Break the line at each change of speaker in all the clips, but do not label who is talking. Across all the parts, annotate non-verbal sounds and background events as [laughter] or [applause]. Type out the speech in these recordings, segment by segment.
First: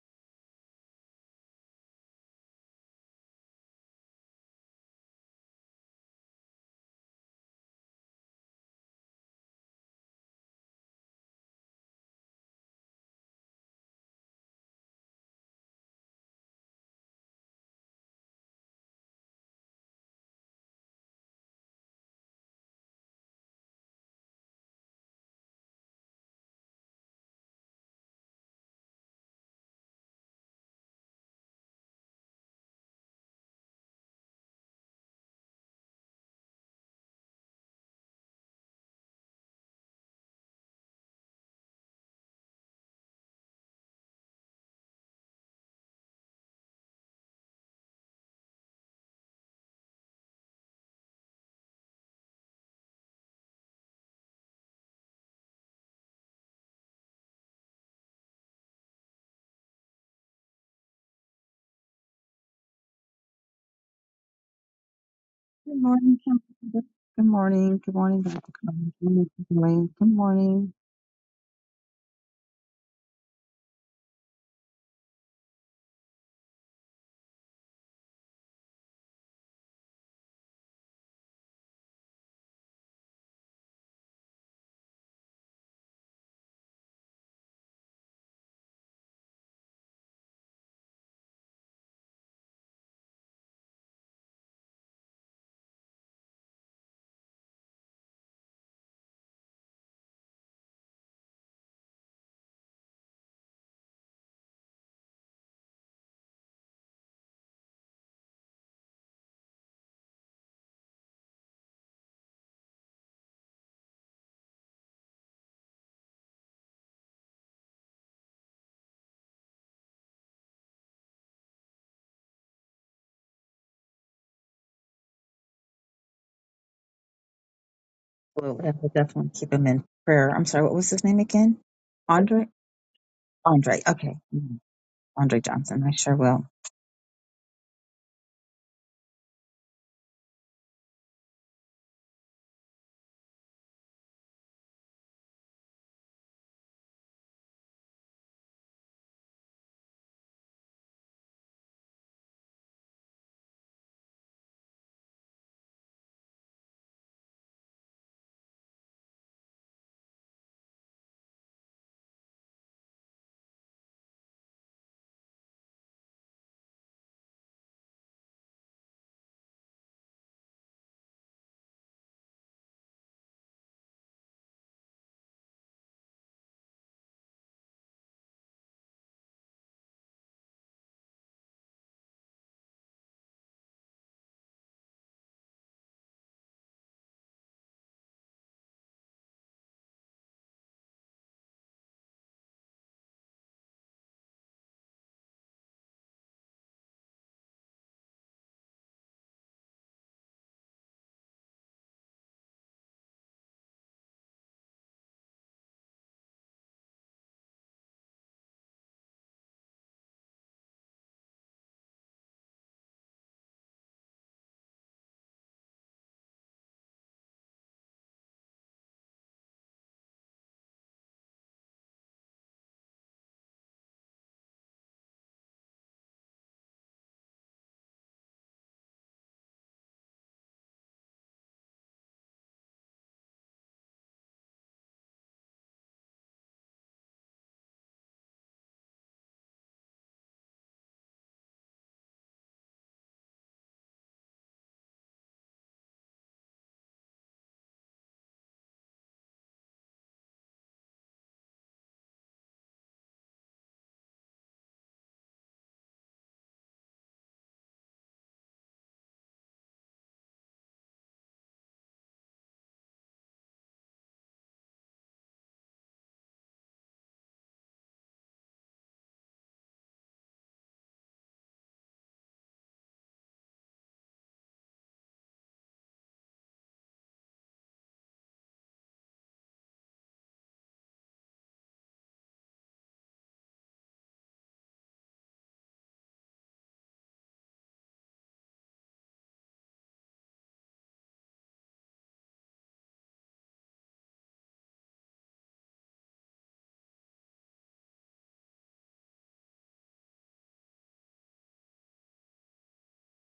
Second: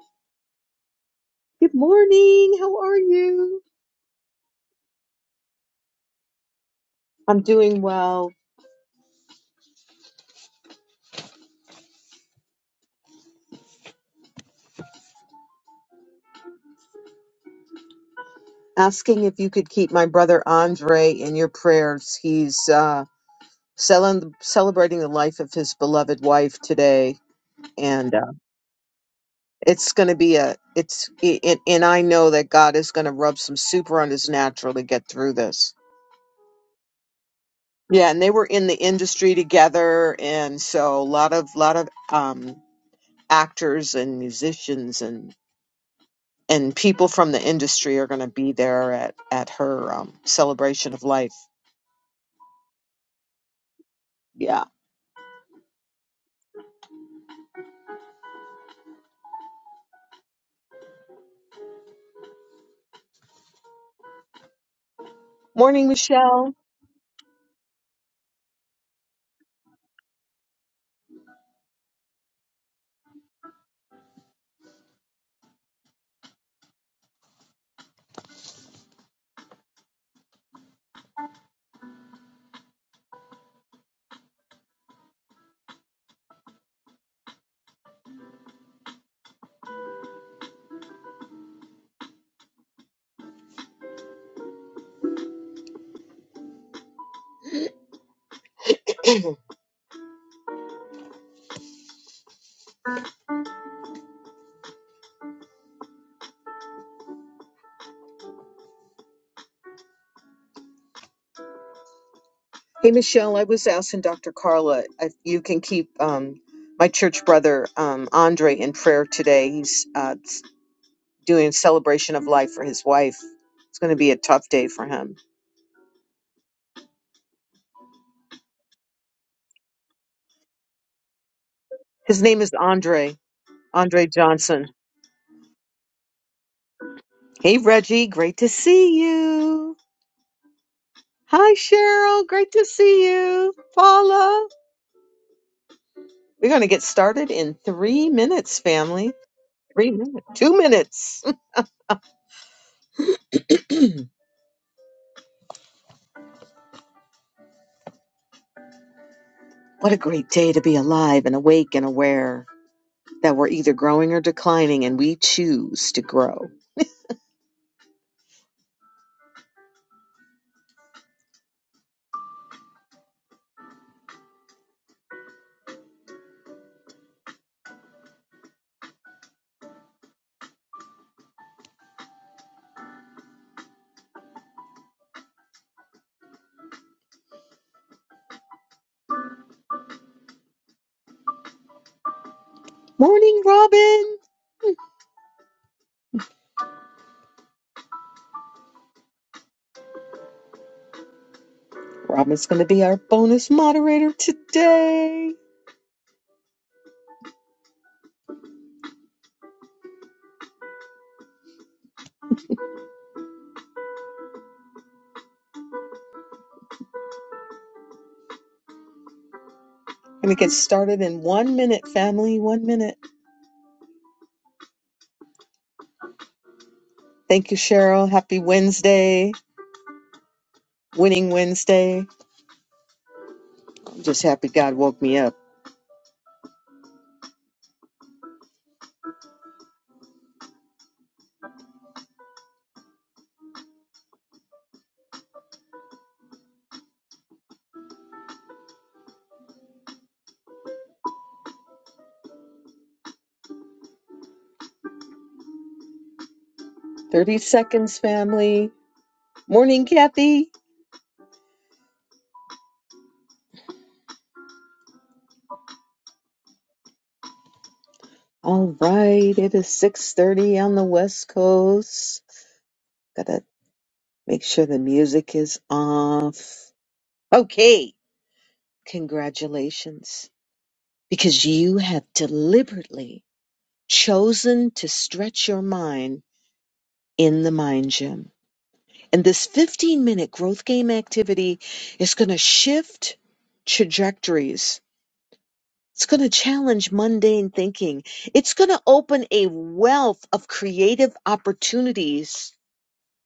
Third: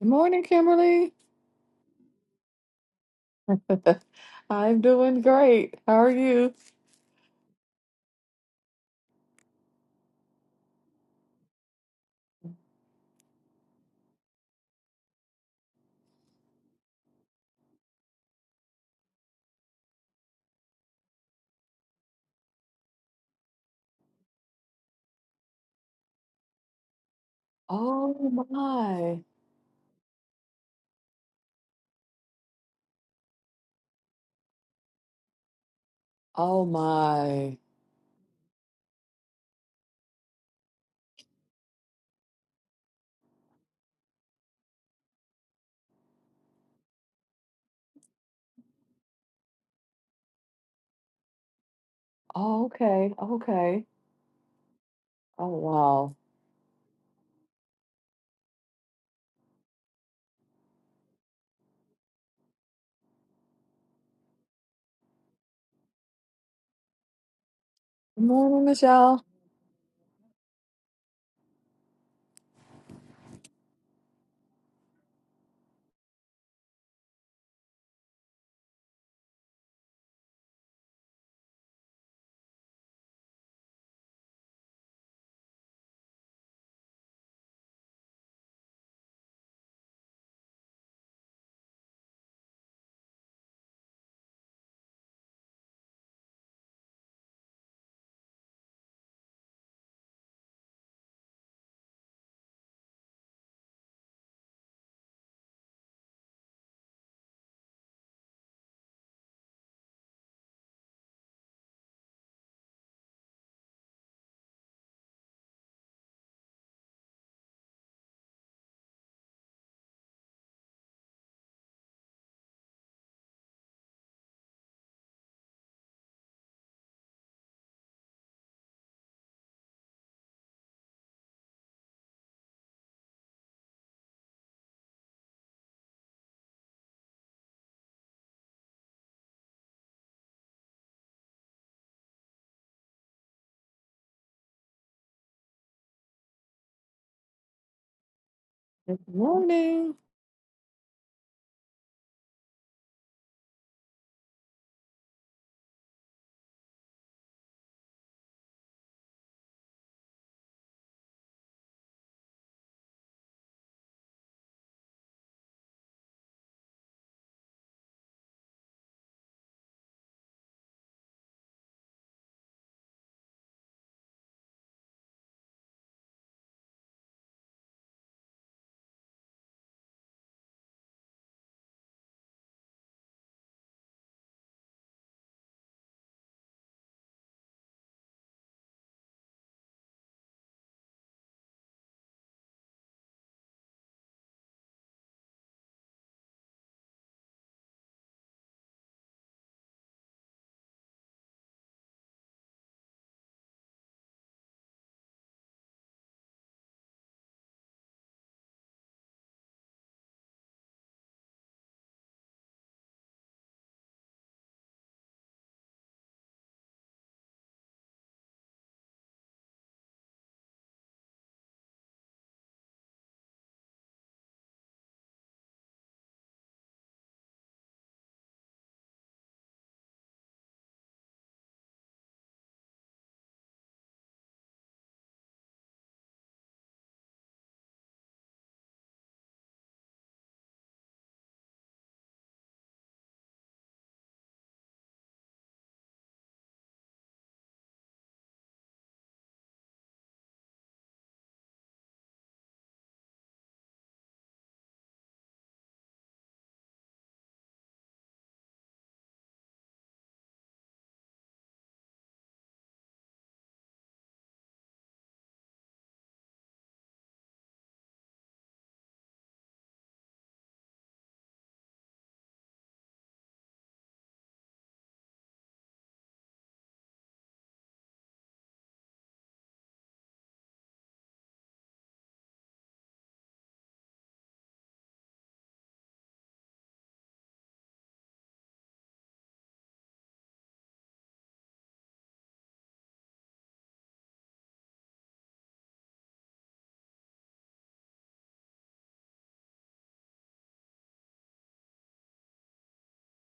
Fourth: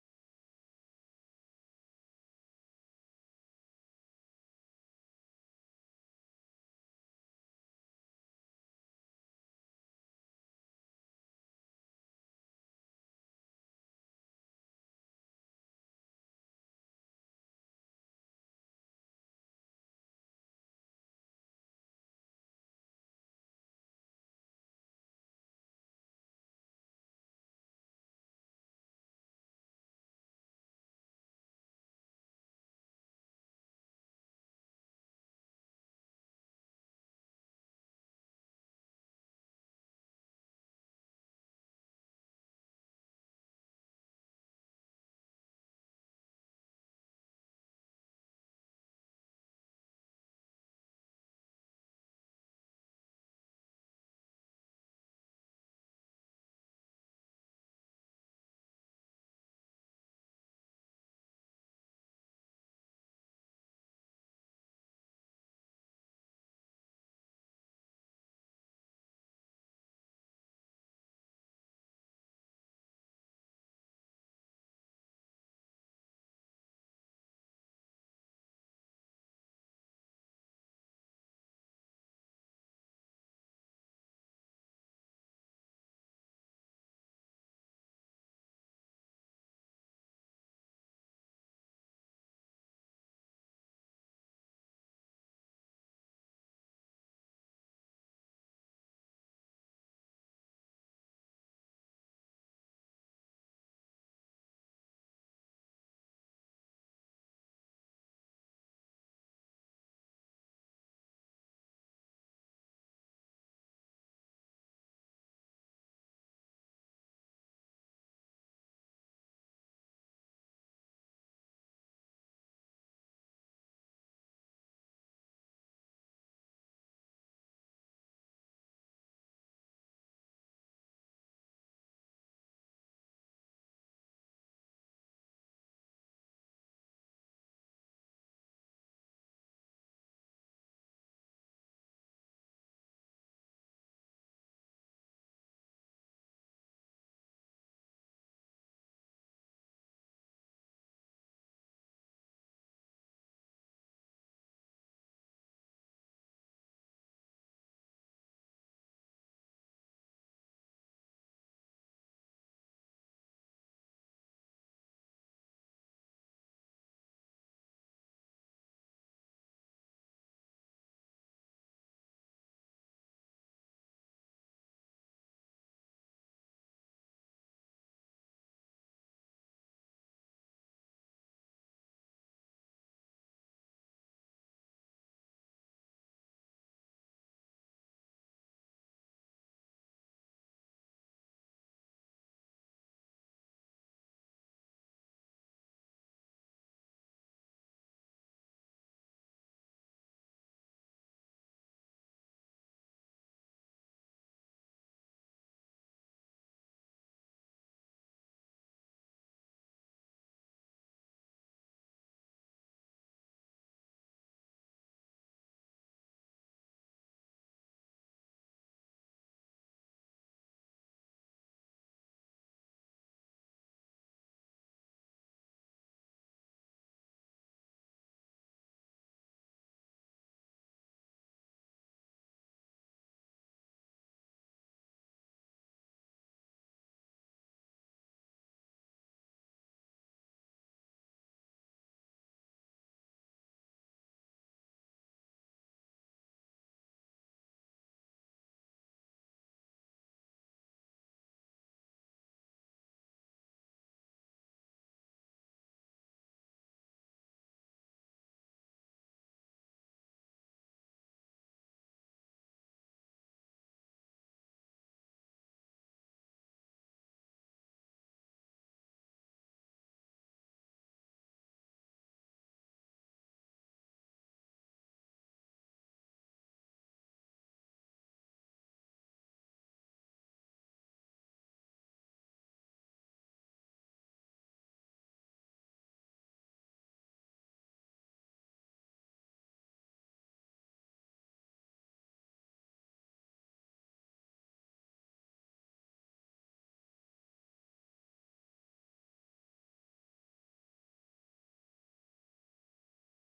Good morning, Kimberly.
Good morning. How are you?
[laughs] I'm doing great. How are you?
I'm doing well. Asking if you could keep my brother Andre in your prayers. He's uh, cel- celebrating the life of his beloved wife today, and
Oh
uh,
my.
it's going to be a it's it, and I know that God is going to rub some super on his natural to get through this.
Oh my.
Yeah, and they were in the industry together, and so a lot of lot of um, actors and musicians and. and people from the industry are going to be there at at her um, celebration of life.
Oh, okay. Okay.
Yeah.
Oh wow.
Good
Morning,
morning.
Michelle.
Councilor. Good morning. Good morning,
Good
Dr.
morning,
Collins. Good
Michelle.
morning. Good morning. Good morning.
Hey, Michelle. I was asking Dr. Carla if you can keep um, my church brother um, Andre in prayer today. He's uh, s- doing a celebration of life for his wife. It's going to be a tough day for him.
Well, I will definitely keep him in prayer. I'm sorry, what was his name again?
His name
Andre?
is Andre.
Andre.
Andre
Okay. Mhm.
Johnson.
Andre Johnson. I sure will.
Hey, Reggie. Great to see you. Hi, Cheryl. Great to see you. Paula. We're going to get started in three minutes,
Good
family. Three
morning.
minutes. Two minutes. [laughs] what a great day to be alive and awake and aware that we're either growing or declining, and we choose to grow. Morning, Robin. Robin's going to be our bonus moderator today. Going to get started in one minute, family. One minute. Thank you, Cheryl. Happy Wednesday. Winning Wednesday. I'm just happy God woke me up. 30 seconds, family. Morning, Kathy. All right, it is 6:30 on the West Coast. Got to make sure the music is off. Okay, congratulations because you have deliberately chosen to stretch your mind in the mind gym. And this 15-minute growth game activity is going to shift trajectories It's going to challenge mundane thinking. It's going to open a wealth of creative opportunities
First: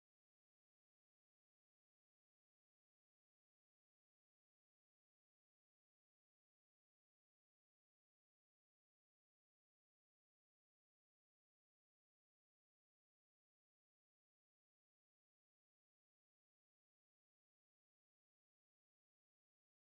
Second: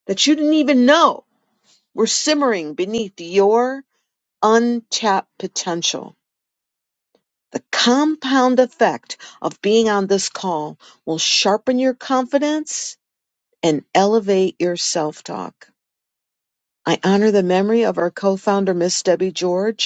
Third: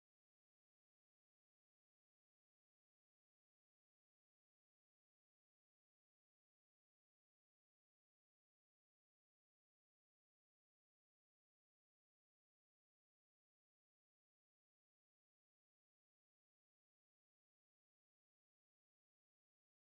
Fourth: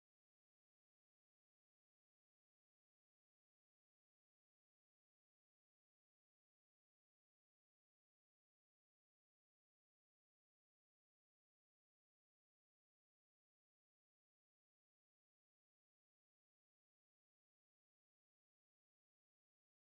that you didn't even know were simmering beneath your untapped potential. The compound effect of being on this call will sharpen your confidence and elevate your self talk. I honor the memory of our co founder, Miss Debbie George.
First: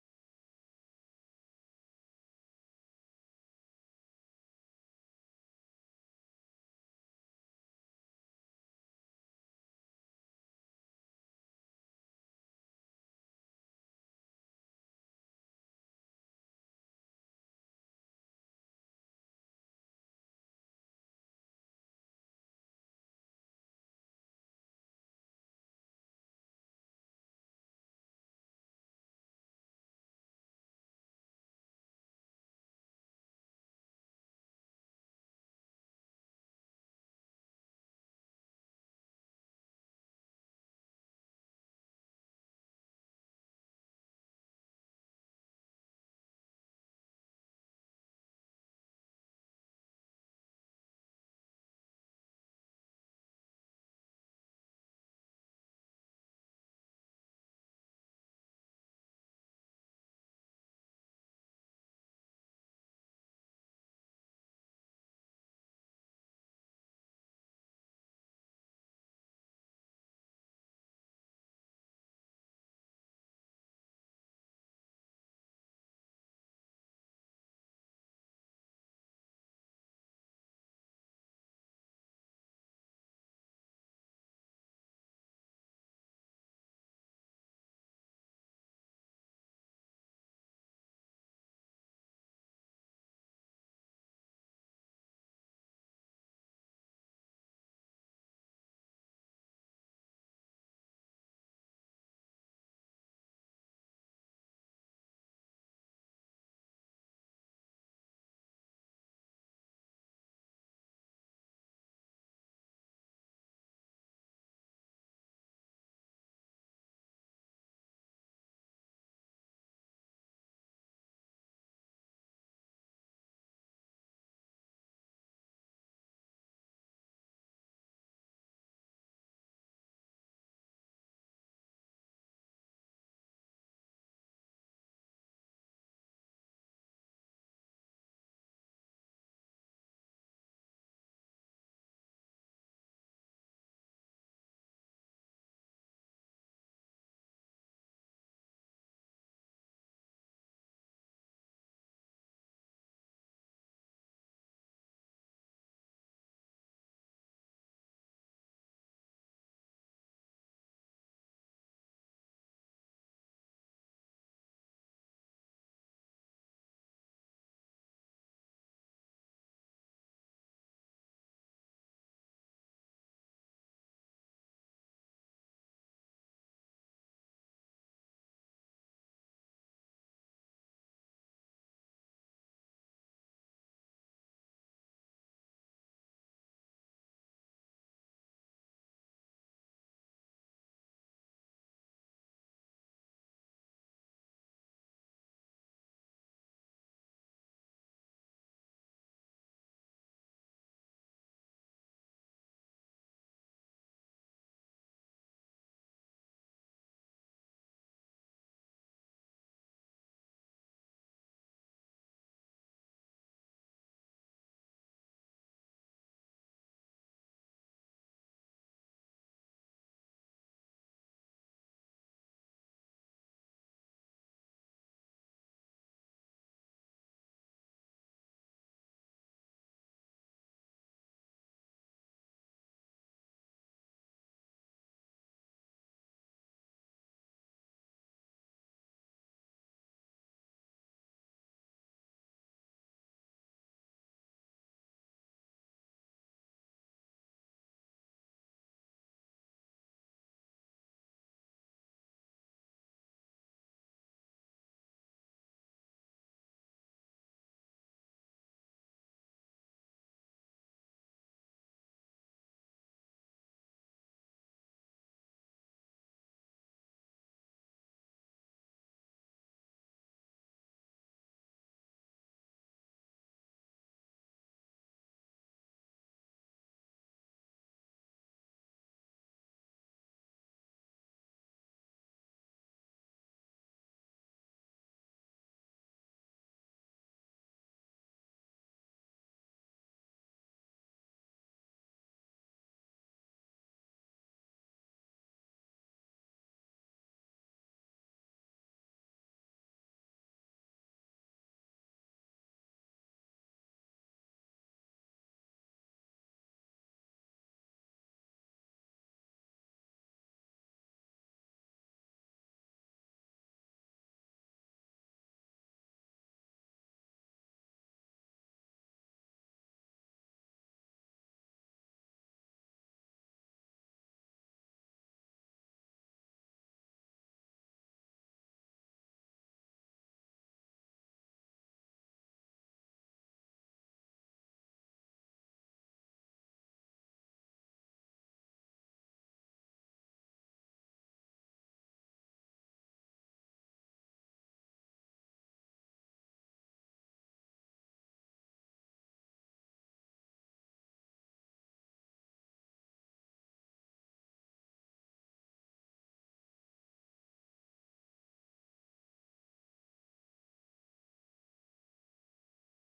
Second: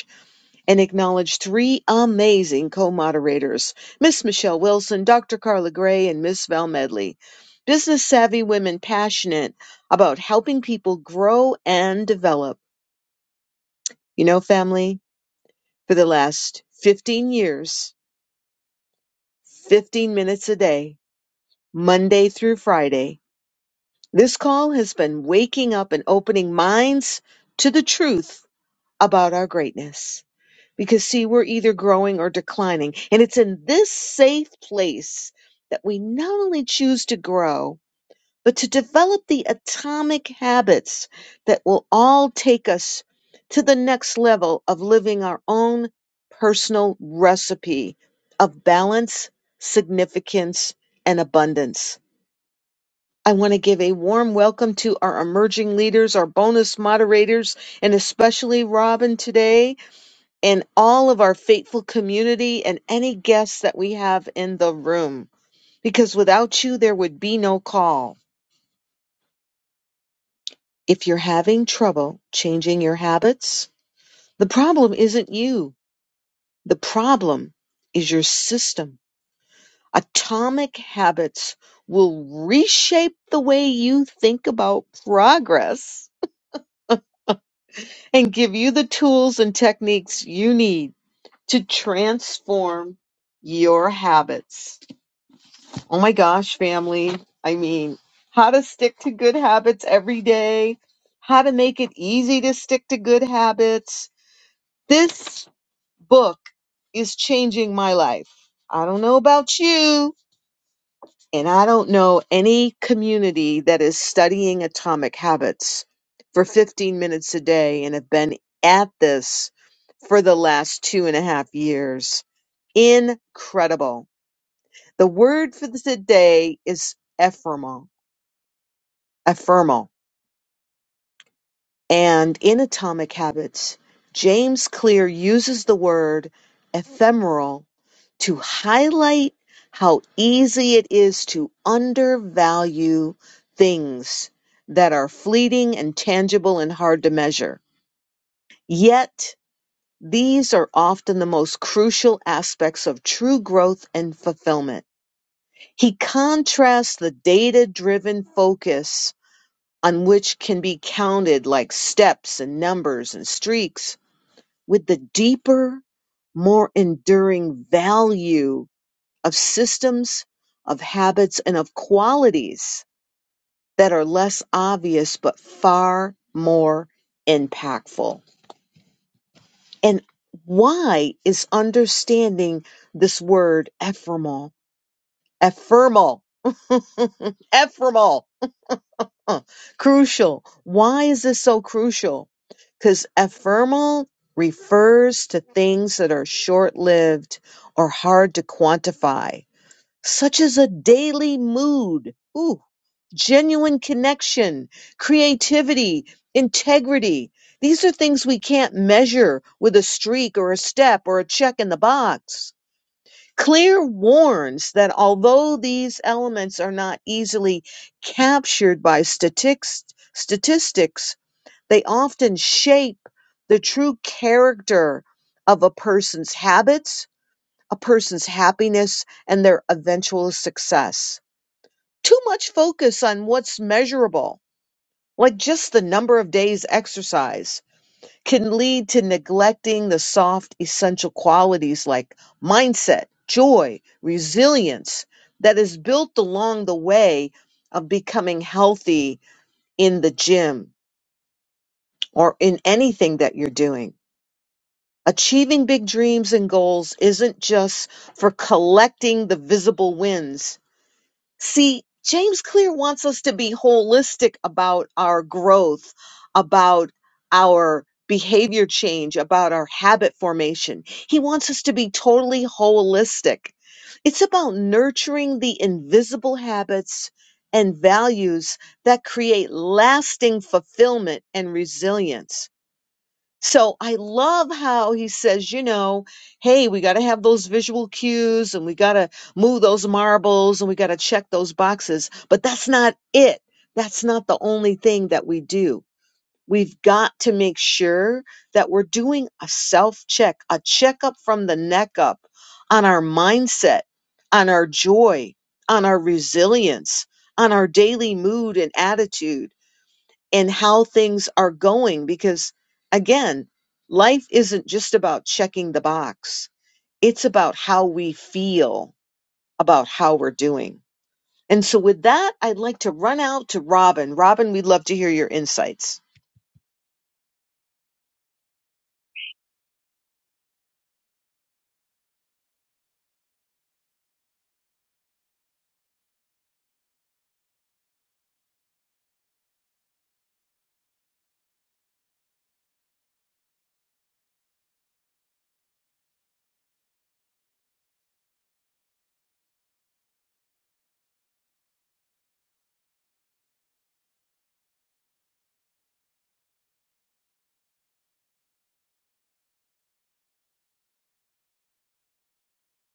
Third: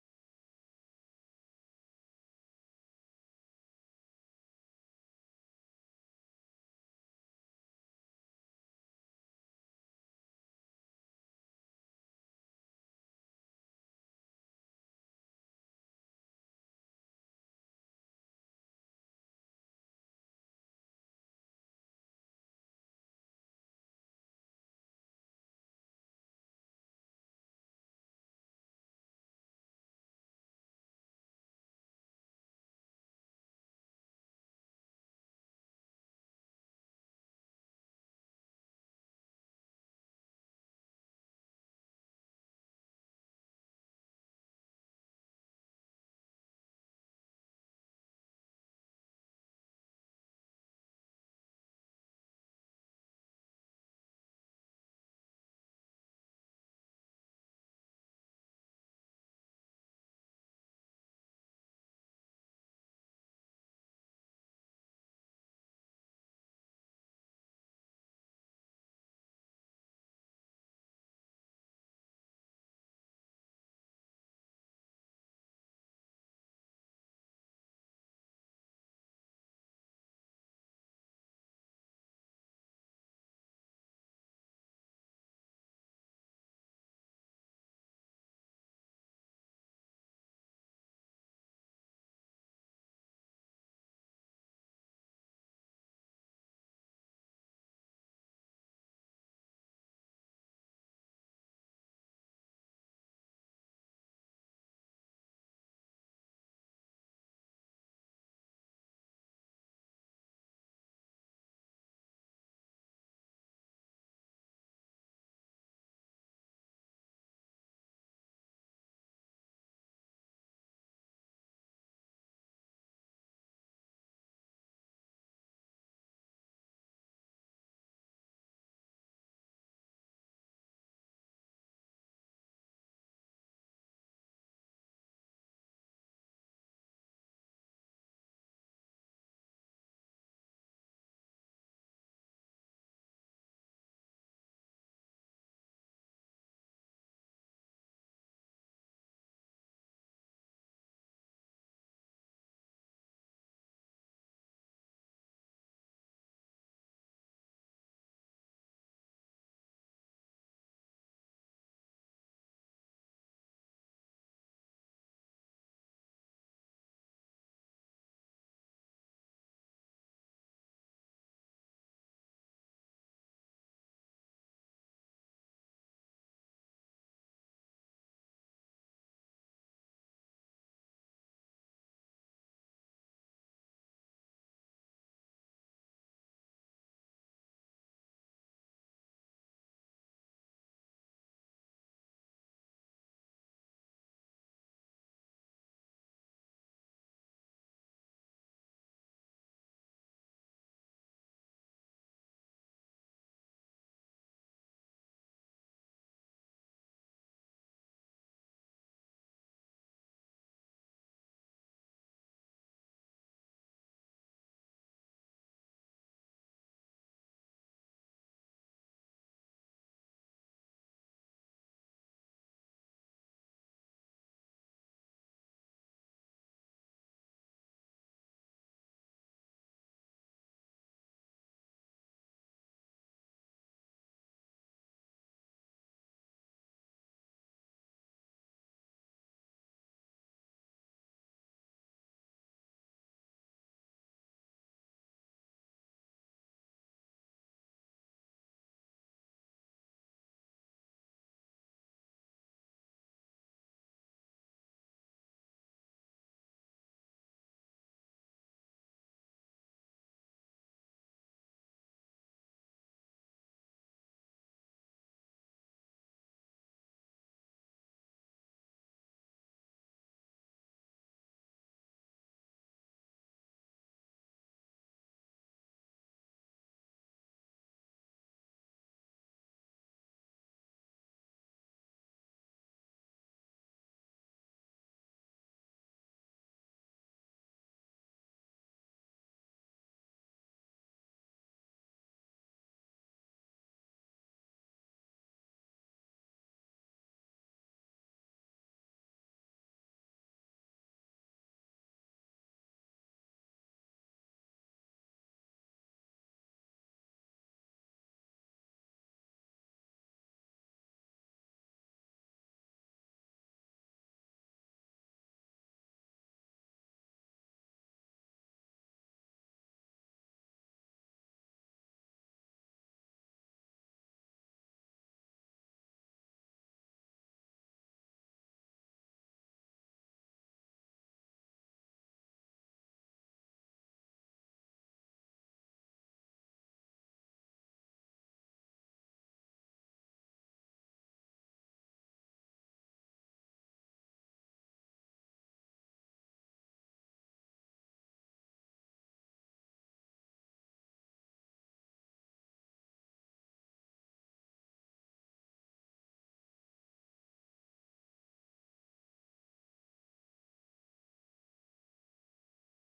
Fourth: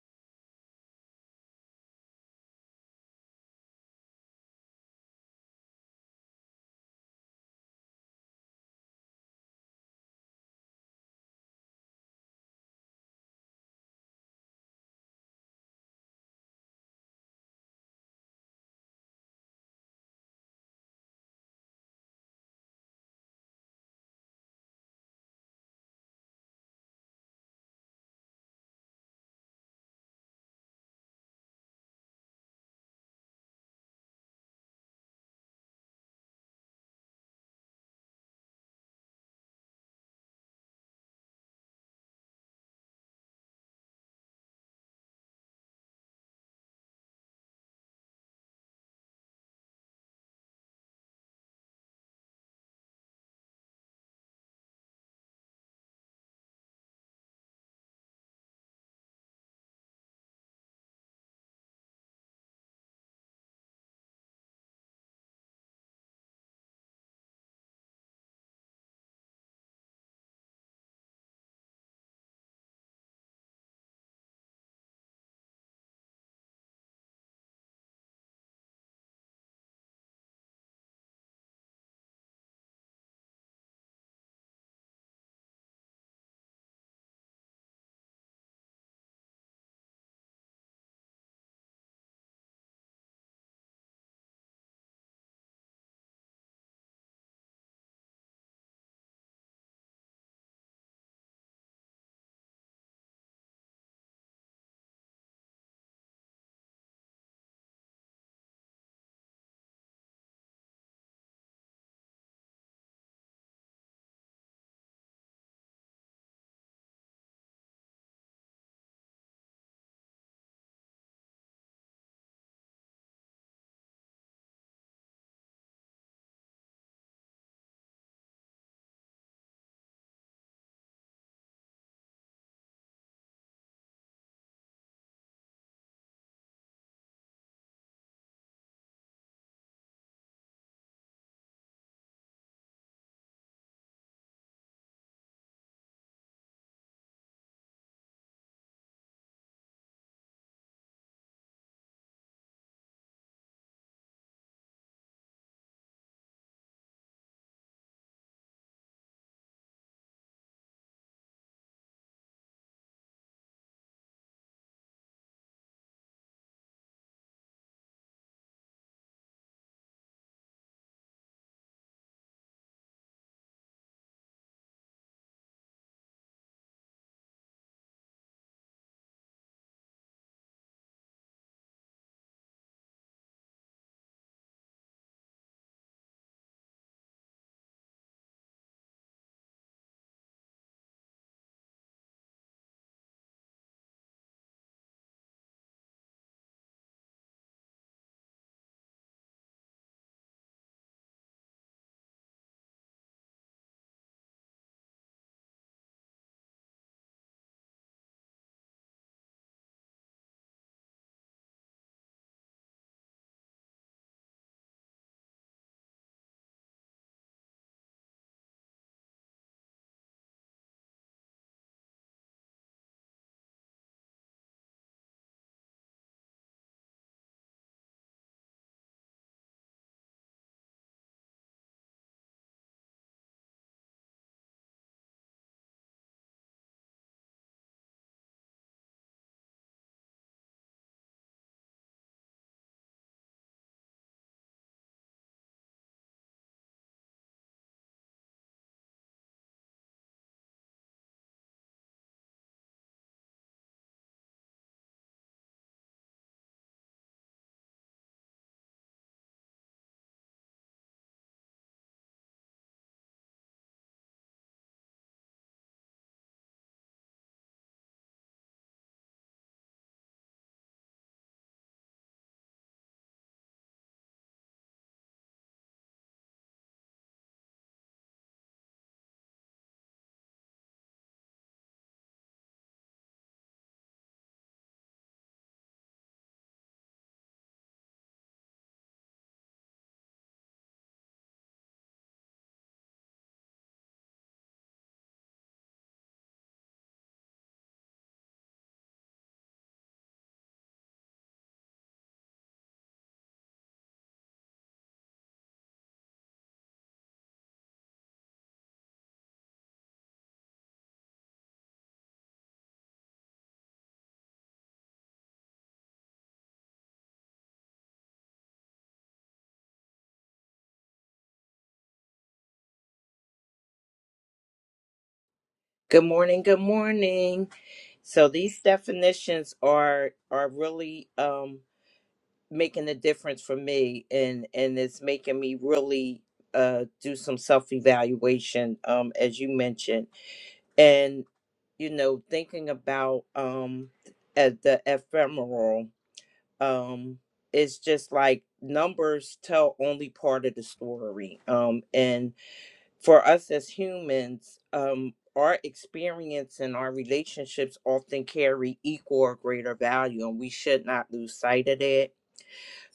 and acknowledge three amazing co-moderators, Miss Michelle Wilson, Dr. Carla Gray, and Miss Val Medley. Business savvy women passionate about helping people grow and develop. You know, family, for the last 15 years, 15 minutes a day, Monday through Friday, this call has been waking up and opening minds to the truth about our greatness. because see we're either growing or declining and it's in this safe place that we not only choose to grow but to develop the atomic habits that will all take us to the next level of living our own personal recipe of balance significance and abundance I want to give a warm welcome to our emerging leaders, our bonus moderators, and especially Robin today and all of our faithful community and any guests that we have in the room. Because without you, there would be no call. If you're having trouble changing your habits, the problem isn't you. The problem is your system. Atomic habits will reshape the way you think about progress and give you the tools and techniques you need to transform your habits. Oh my gosh, family. I mean, how to stick to good habits every day, how to make it easy to stick to good habits. This book is changing my life. I don't know about you, and I don't know any community that is studying atomic habits for 15 minutes a day and have been at this for the last two and a half years. Incredible. The word for the today is ephemeral Ephemeral. And in Atomic Habits, James Clear uses the word ephemeral to highlight how easy it is to undervalue things that are fleeting and tangible and hard to measure. Yet, these are often the most crucial aspects of true growth and fulfillment. He contrasts the data driven focus on which can be counted like steps and numbers and streaks, with the deeper, more enduring value of systems, of habits, and of qualities that are less obvious but far more impactful. And why is understanding this word ephemeral, ephemeral, [laughs] ephemeral? Huh. crucial. Why is this so crucial? Because ephemeral refers to things that are short lived or hard to quantify, such as a daily mood, ooh, genuine connection, creativity, integrity. These are things we can't measure with a streak or a step or a check in the box. Claire warns that although these elements are not easily captured by statics- statistics, they often shape the true character of a person's habits, a person's happiness, and their eventual success. Too much focus on what's measurable, like just the number of days exercise can lead to neglecting the soft essential qualities like mindset, joy, resilience that is built along the way of becoming healthy in the gym or in anything that you're doing. Achieving big dreams and goals isn't just for collecting the visible wins See, James Clear wants us to be holistic about our growth, about our behavior change, about our habit formation. He wants us to be totally holistic. It's about nurturing the invisible habits and values that create lasting fulfillment and resilience. So I love how he says, you know, hey, we got to have those visual cues and we got to move those marbles and we got to check those boxes. But that's not it. That's not the only thing that we do. We've got to make sure that we're doing a self check, a checkup from the neck up on our mindset, on our joy, on our resilience, on our daily mood and attitude and how things are going because again life isn't just about checking the box it's about how we feel about how we're doing and so with that i'd like to run out to robin robin we'd love to hear your insights
Good morning. Good morning. So these definitions are are really um making a difference for me and and it's making me really uh do some self-evaluation um as you mentioned and you know thinking about um at the ephemeral um it's just like numbers tell only part of the story um and for us as humans, um, our experience and our relationships often carry equal or greater value, and we should not lose sight of that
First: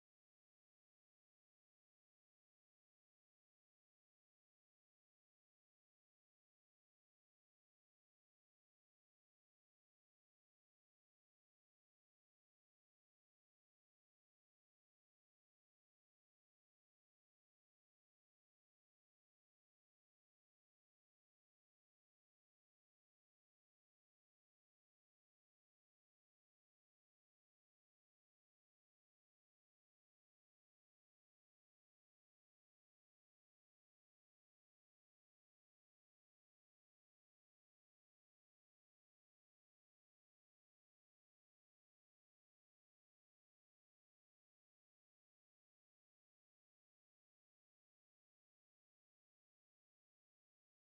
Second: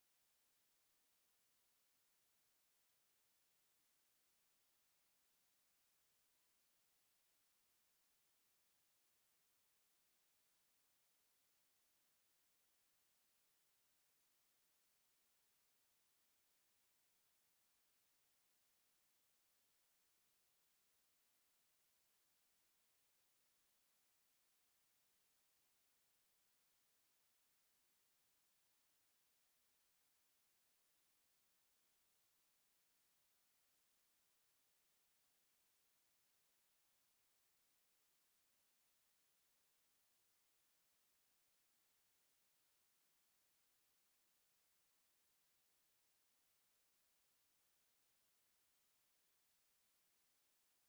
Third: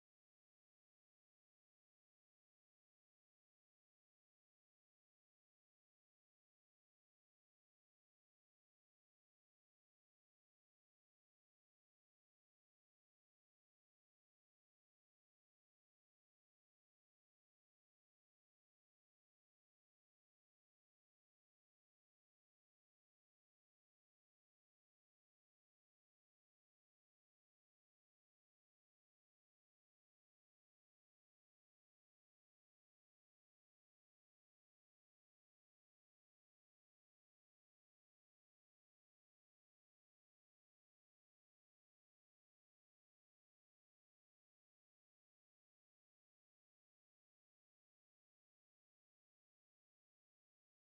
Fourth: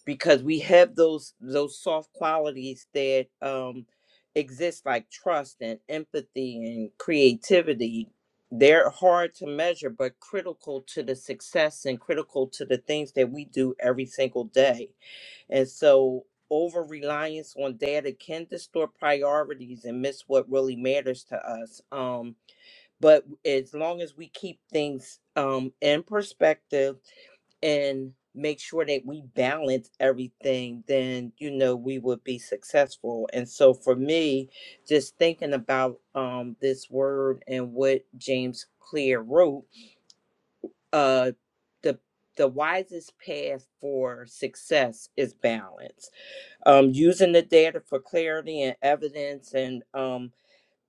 because we have those those soft qualities that um, exist, like trust and empathy and creativity. They're hard to measure, but critical to the success and critical to the things that we do every single day and so over reliance on data can distort priorities and miss what really matters to us. Um, but as long as we keep things um, in perspective and make sure that we balance everything, then you know we would be successful. And so for me, just thinking about um, this word and what James Clear wrote, uh, the the wisest path for success is balance um, using the data for clarity and evidence and um,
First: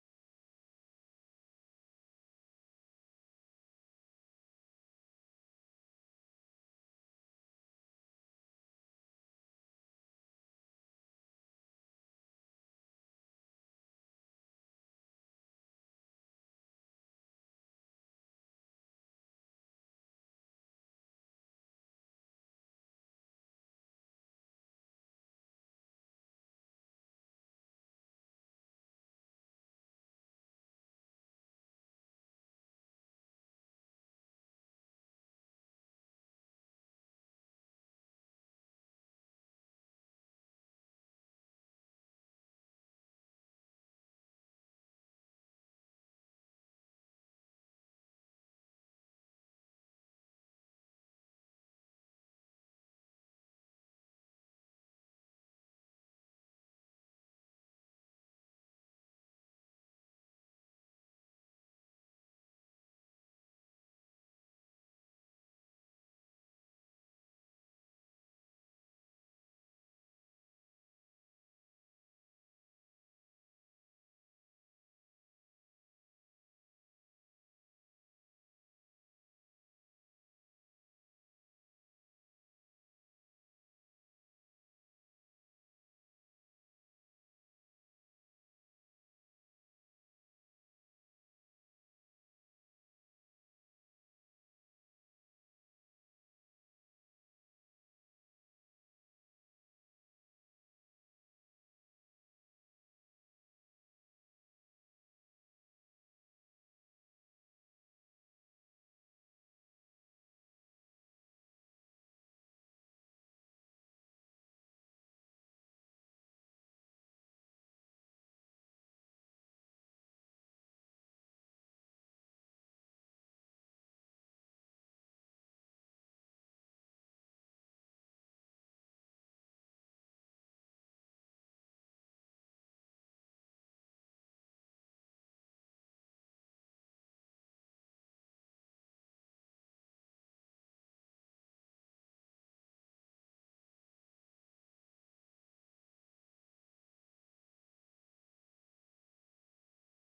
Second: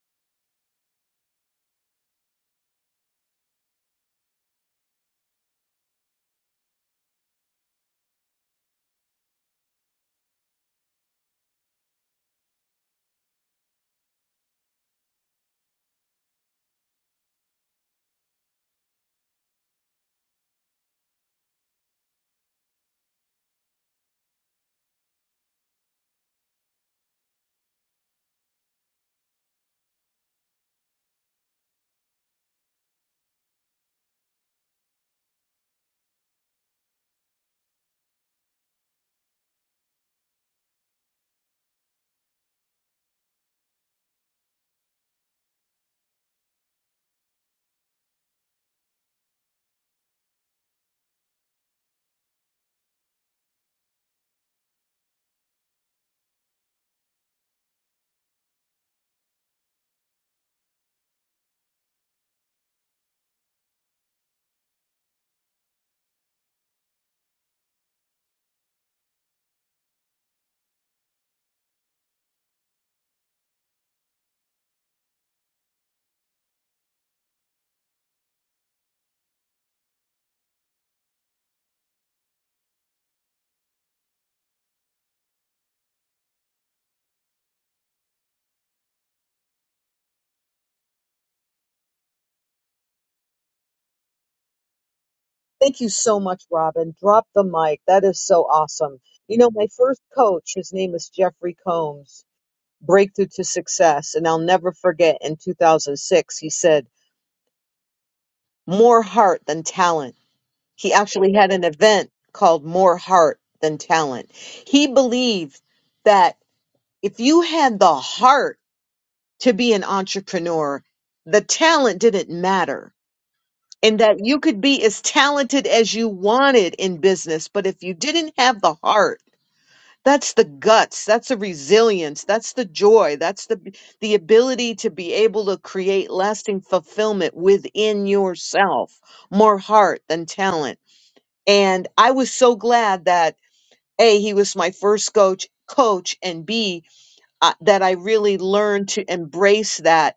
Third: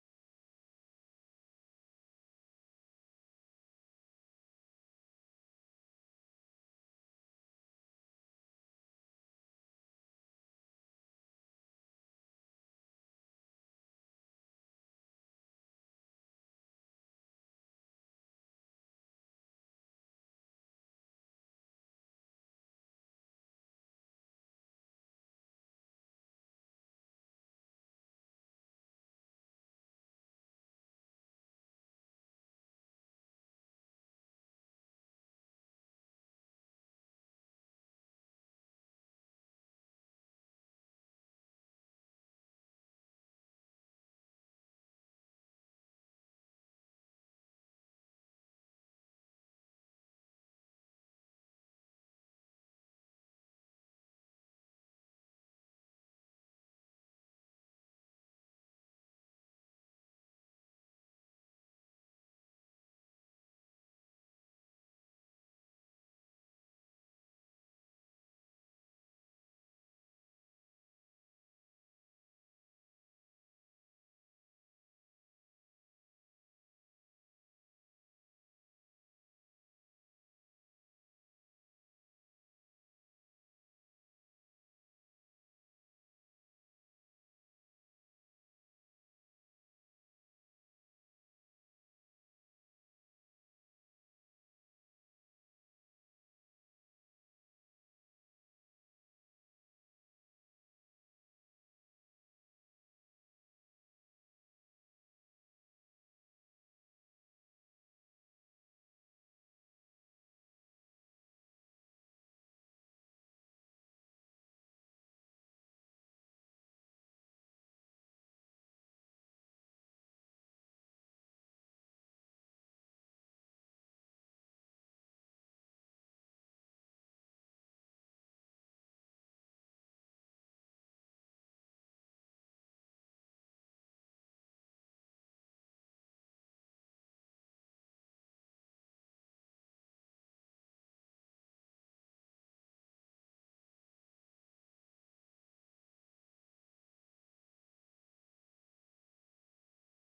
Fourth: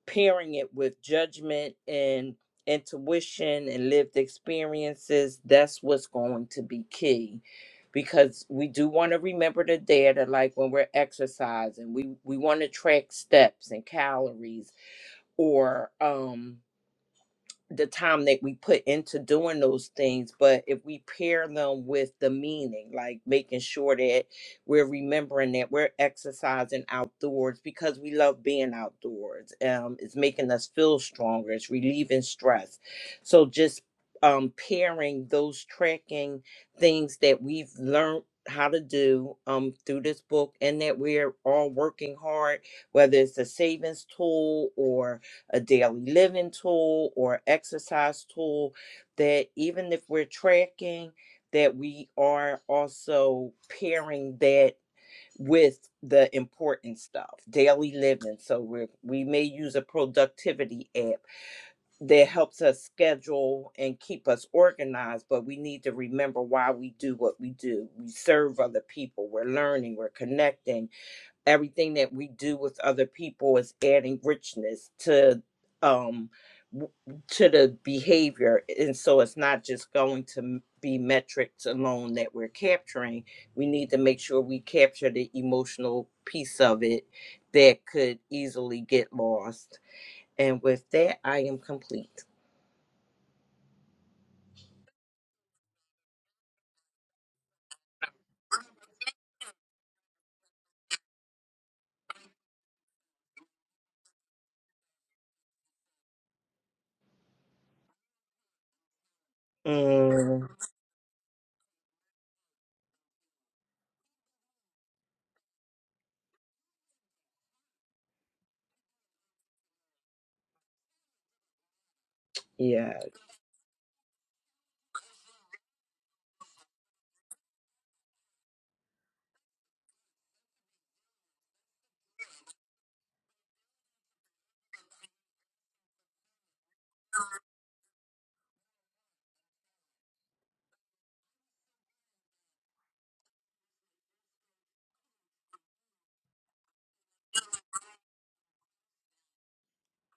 pairing it with judgment and intuition and lived experiences that's what's going to be key because we do want to remember the data like when we're exercising we we want to track steps and calories or um the time that we put into doing those things, but if we pair them with the meaning, like making sure that we're remembering that we're exercising outdoors because we love being outdoors. Um, it's making us feel stronger, it's relieving stress. So just um pairing those tracking things that we've learned how to do um through this book and that we're all working hard, whether it's a savings tool or a daily living tool or exercise tool that even if we're tracking that we are also pairing that with the important stuff daily living so we we may use a productivity app that helps us schedule and keep us organized but we need to remember why we do what we do we serve other people we're learning we're connecting everything that we do with other people is adding richness to um w- to the behavior and so it's not just going to m- be metrics alone that we're capturing we need to make sure we capture the emotional piece of it that could easily get lost and with that i am complete
Thank you so much, Robin. Drop the mic. That is so awesome. You know, my first coach, his name was Jeffrey Combs, Breakthrough to Success. And I'll never forget in 2006, he said, More heart than talent.
Mm,
He actually had an event called More Heart Than Talent. He believed that if you had the heart to be an entrepreneur, the talent didn't matter. And that you could be as talented as you wanted in business, but if you didn't have the heart, that's the guts, that's the resilience, that's the joy, that's the the ability to be able to create lasting fulfillment within yourself, more heart than talent and I was so glad that a he was my first coach, coach, and b uh, that I really learned to embrace that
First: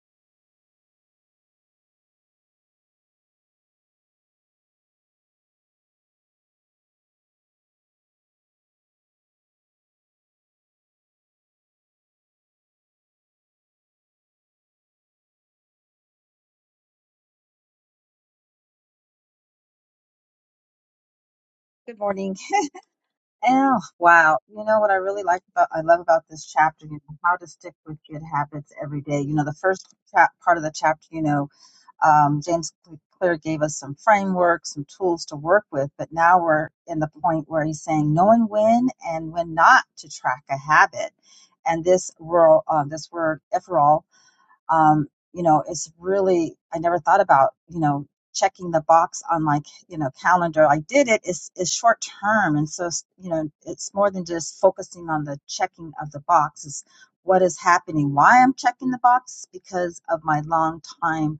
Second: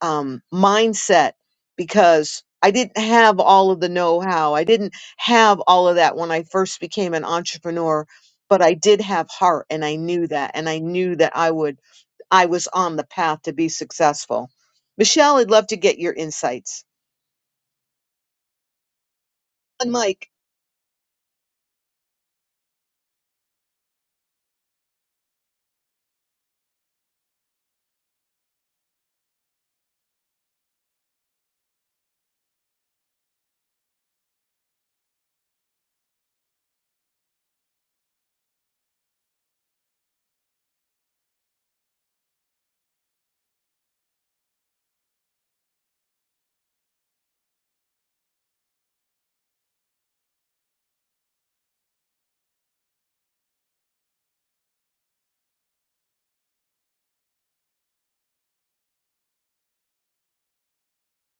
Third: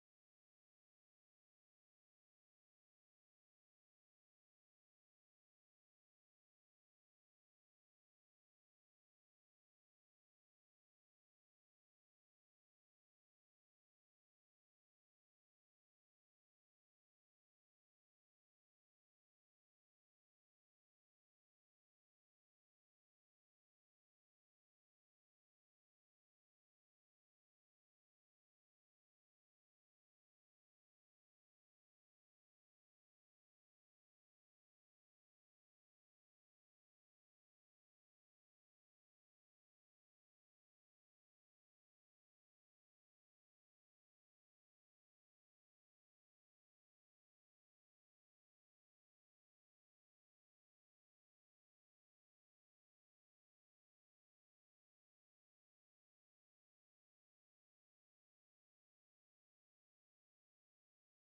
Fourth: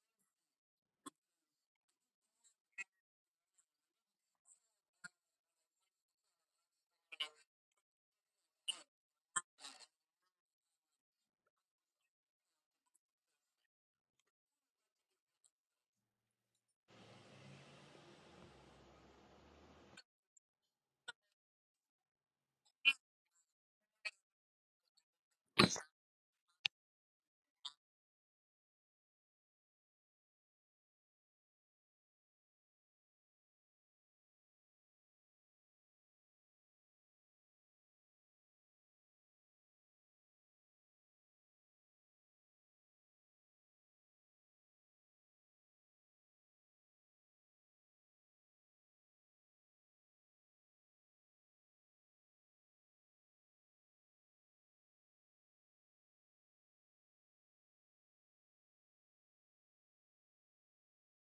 um, mindset because I didn't have all of the know-how. I didn't have all of that when I first became an entrepreneur, but I did have heart, and I knew that, and I knew that I would. I was on the path to be successful. Michelle, I'd love to get your insights. And Mike.
Good morning. Oh, wow. You know what I really like about, I love about this chapter, you know, how to stick with good habits every day. You know, the first chap, part of the chapter, you know, Um, James Clear gave us some frameworks, some tools to work with, but now we're in the point where he's saying knowing when and when not to track a habit. And this rural, uh, this word "eferal," um, you know, it's really I never thought about you know checking the box on my you know calendar. I did it is is short term, and so you know it's more than just focusing on the checking of the box. It's what is happening, why I'm checking the box because of my long time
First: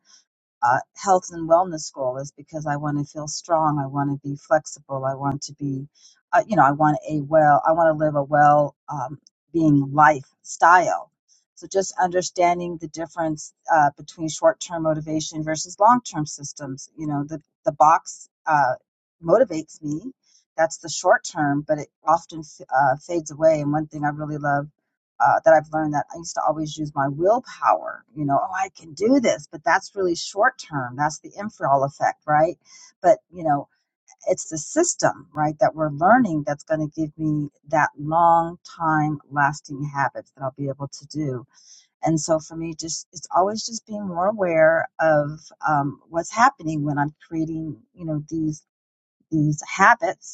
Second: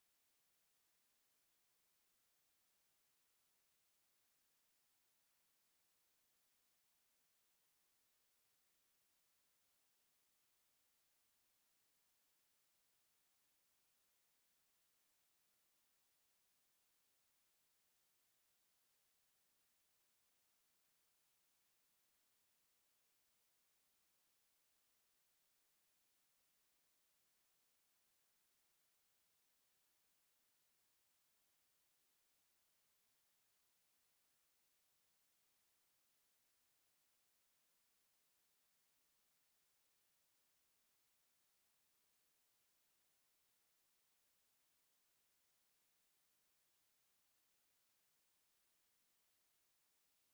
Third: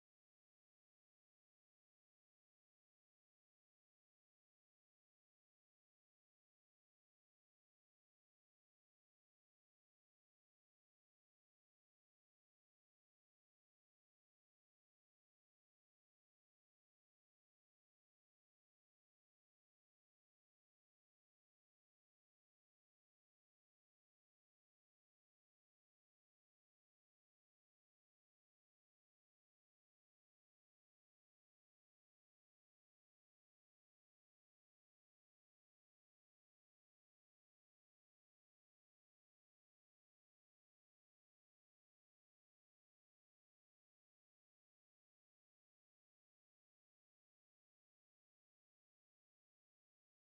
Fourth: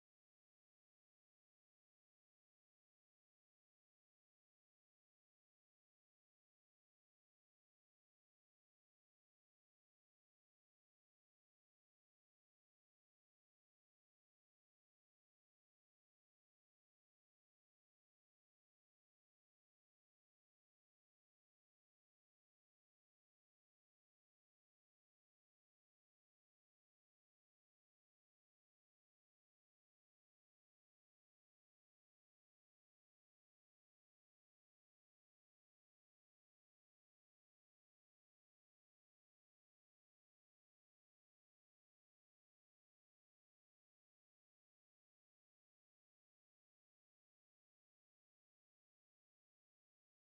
uh, health and wellness goal is because I want to feel strong. I want to be flexible. I want to be, uh, you know, I want a well, I want to live a well um, being lifestyle. So just understanding the difference uh, between short term motivation versus long term systems. You know, the, the box uh, motivates me. That's the short term, but it often f- uh, fades away. And one thing I really love uh, that I've learned that I used to always use my willpower, you know, oh, I can do this, but that's really short term. That's the infrared effect, right? But, you know, it's the system, right, that we're learning that's going to give me that long time lasting habits that I'll be able to do. And so for me, just it's always just being more aware of um, what's happening when I'm creating, you know, these these habits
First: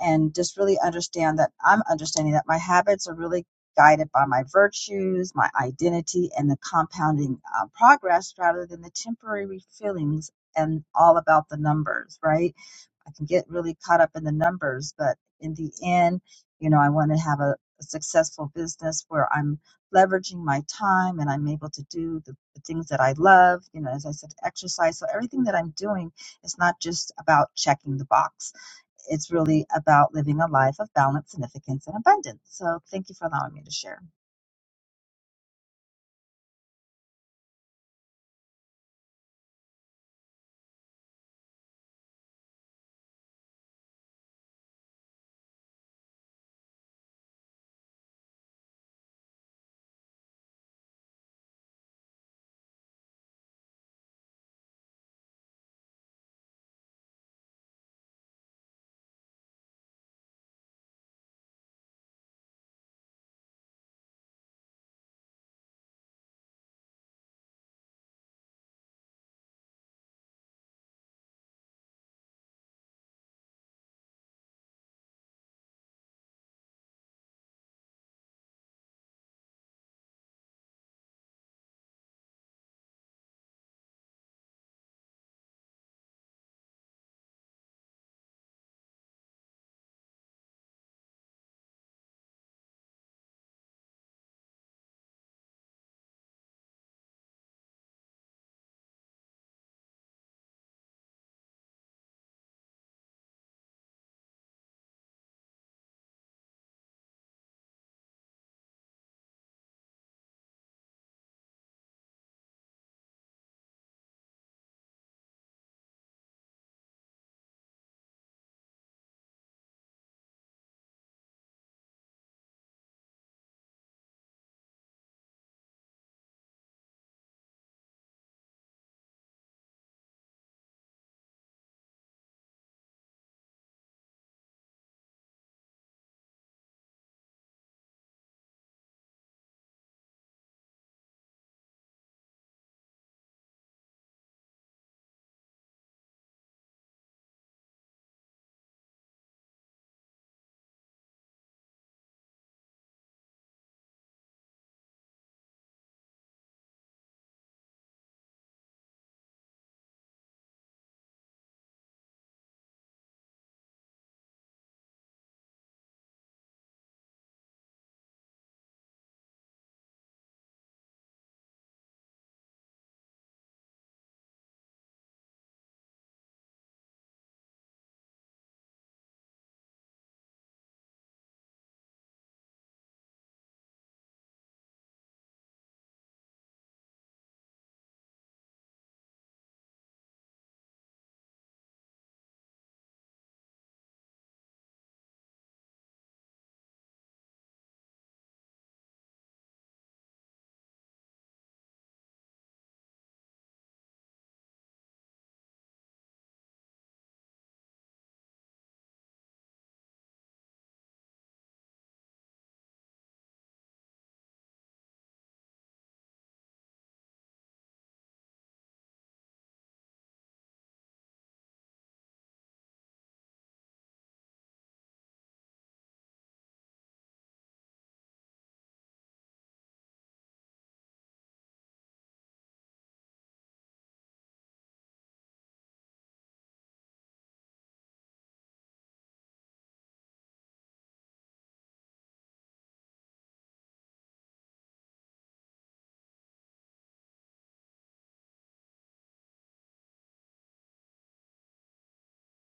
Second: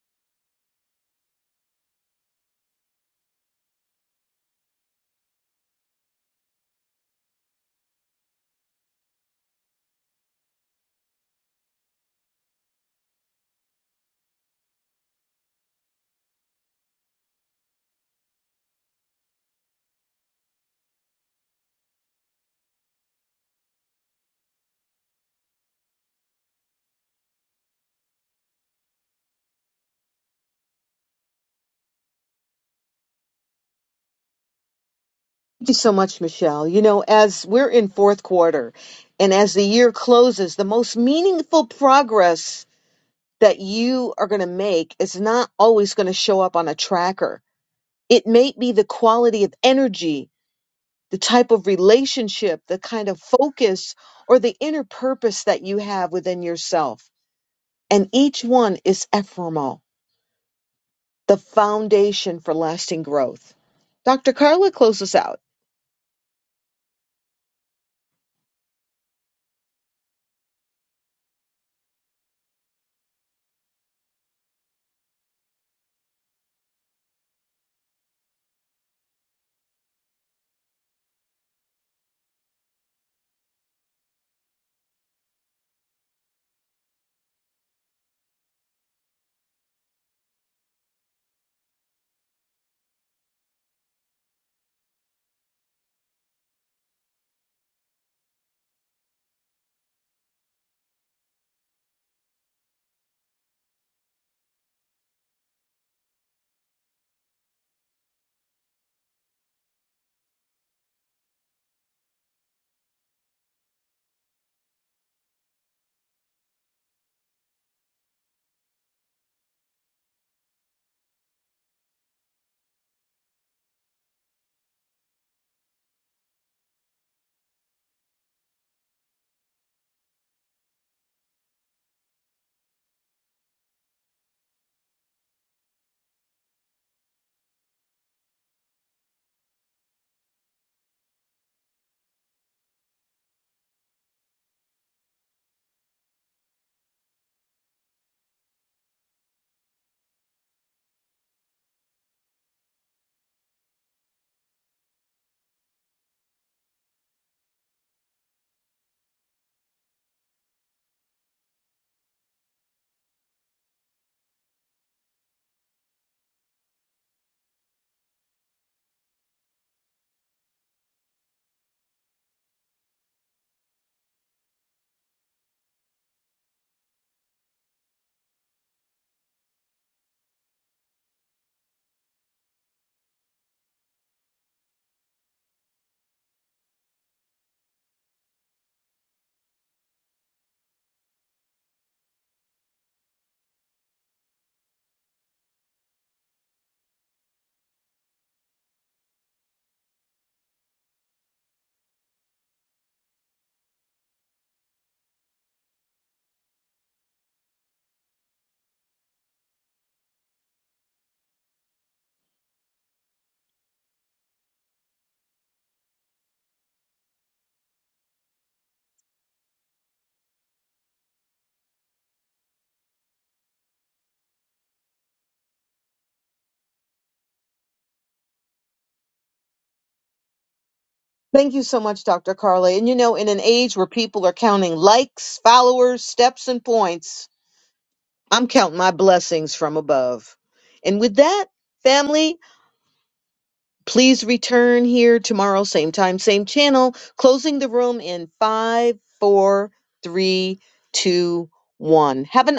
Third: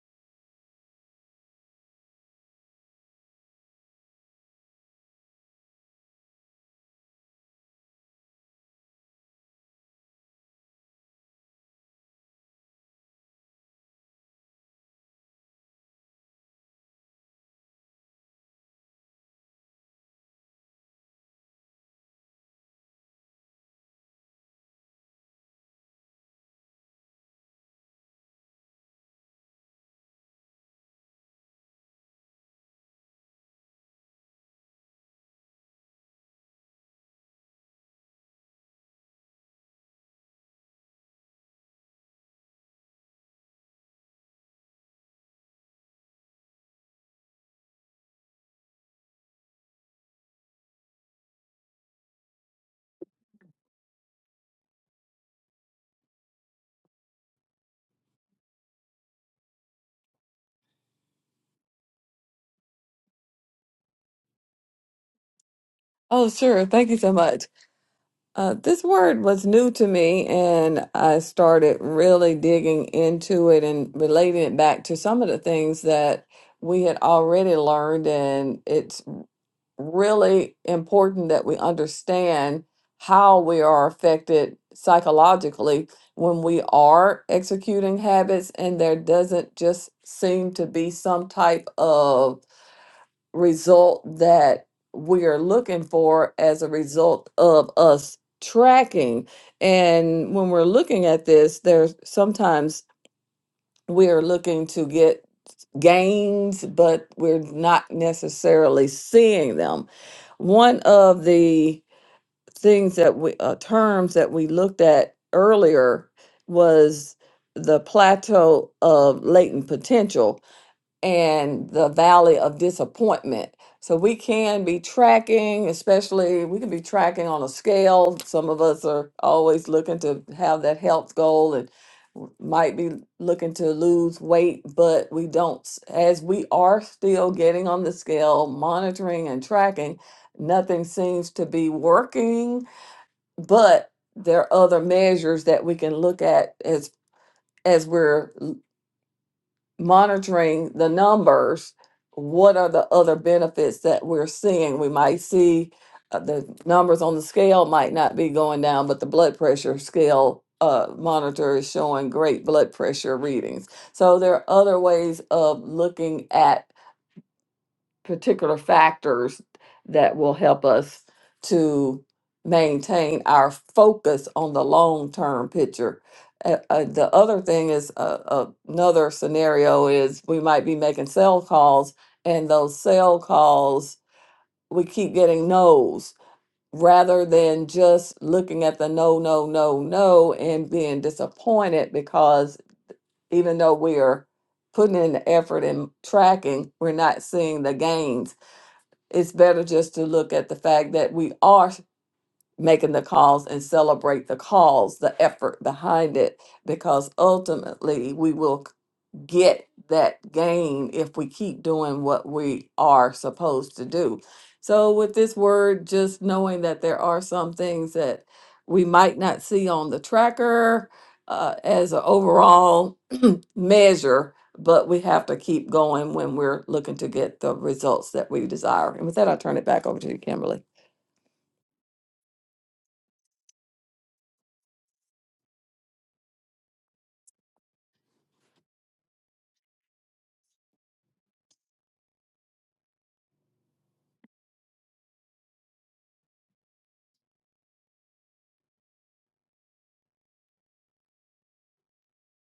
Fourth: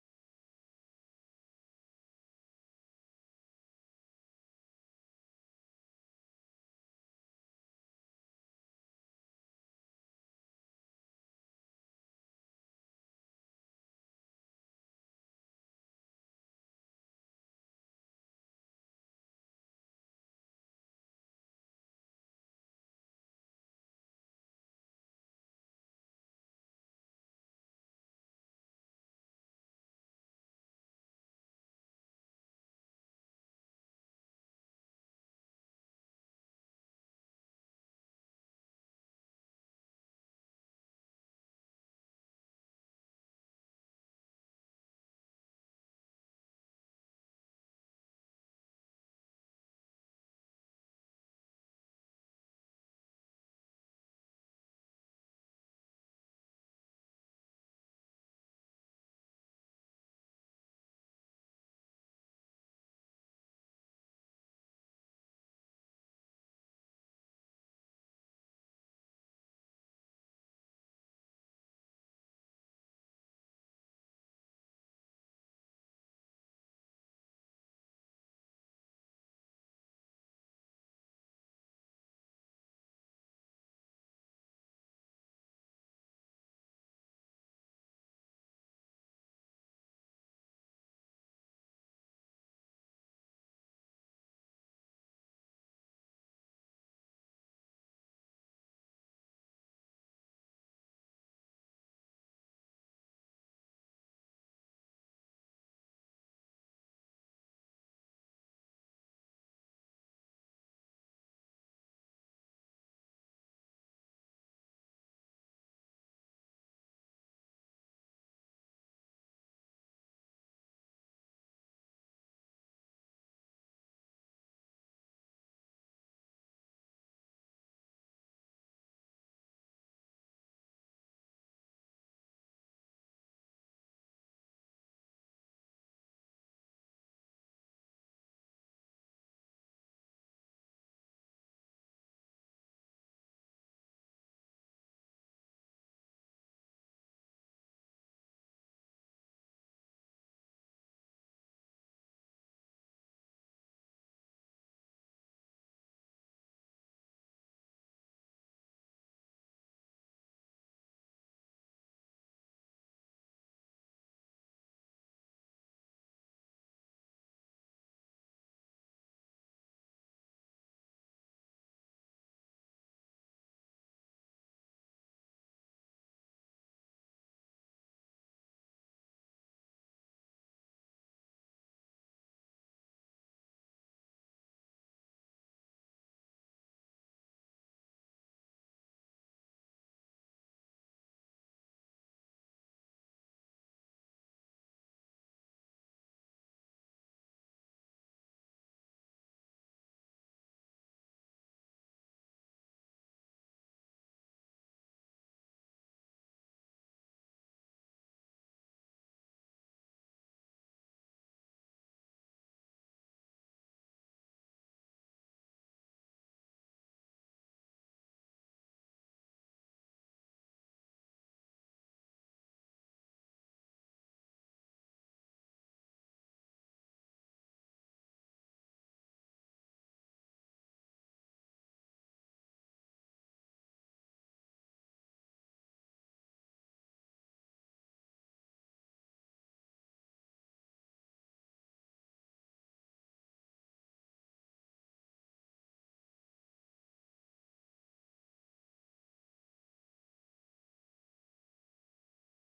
and just really understand that I'm understanding that my habits are really guided by my virtues, my identity, and the compounding uh, progress rather than the temporary feelings and all about the numbers, right? I can get really caught up in the numbers, but in the end, you know, I want to have a, a successful business where I'm leveraging my time and I'm able to do the, the things that I love, you know, as I said, exercise. So everything that I'm doing is not just about checking the box. It's really about living a life of balance, significance, and abundance. So thank you for allowing me to share.
Thank you so much, Michelle. You know, as we're in fourth quarter and as the year closes, the most meaningful progress that you are going to make is not always going to show up on a tracker. It may be the quality of energy, the type of relationship, the kind of focus, or the inner purpose that you have within yourself. And each one is ephemeral, the foundation for lasting growth. Dr. Carla, close us out.
Oh, sure. Thank you so much. Uh, this word was new to me, and I started really digging into it and relating it back to some of the things that we had already learned, and it. really important that we understand how we are affected psychologically when we are executing habits and there doesn't just seem to be some type of result that we are looking for as a result of us tracking and when we're looking at this there's sometimes we're looking to get gains, but we're not necessarily seeing them. One of the things that we, uh, terms that we looked at earlier was the plateau of latent potential and the valley of disappointment. So we can be tracking, especially we can be tracking on a scale. Some of us are always looking to have that health goal and w- might be looking to lose weight, but we don't, s- as we are still getting on the scale, monitoring and tracking, nothing seems to be working, but there are other measures that we can look at as as we're monitoring the numbers, what are the other benefits that we're seeing? We might see uh, the numbers on the scale might not be going down, but the blood pressure scale uh, monitor is showing great blood pressure readings. So there are other ways of looking at particular factors that will help us to maintain our focus on the long term picture. Uh, uh, the other thing is uh, uh, another scenario is we might be making sell calls, and those sell calls we keep getting no's rather than just looking at the no, no, no, no and being disappointed because even though we are putting in the effort and tracking, we're not seeing the gains it's better just to look at the fact that we are making the calls and celebrate the calls, the effort behind it, because ultimately we will get that gain if we keep doing what we are supposed to do. So, with this word, just knowing that there are some things that we might not see on the tracker uh, as an overall [clears throat] measure, but we have to keep going when we're looking to get the results that we desire. And with that, I'll turn it back over to you, Kimberly.
Thank you so much, Dr. Carly. And you know, in an age where people are counting likes, followers, steps, and points, I'm counting my blessings from above. And with that, family, please return here tomorrow, same time, same channel, closing the room in five, four, three, two, one. Have an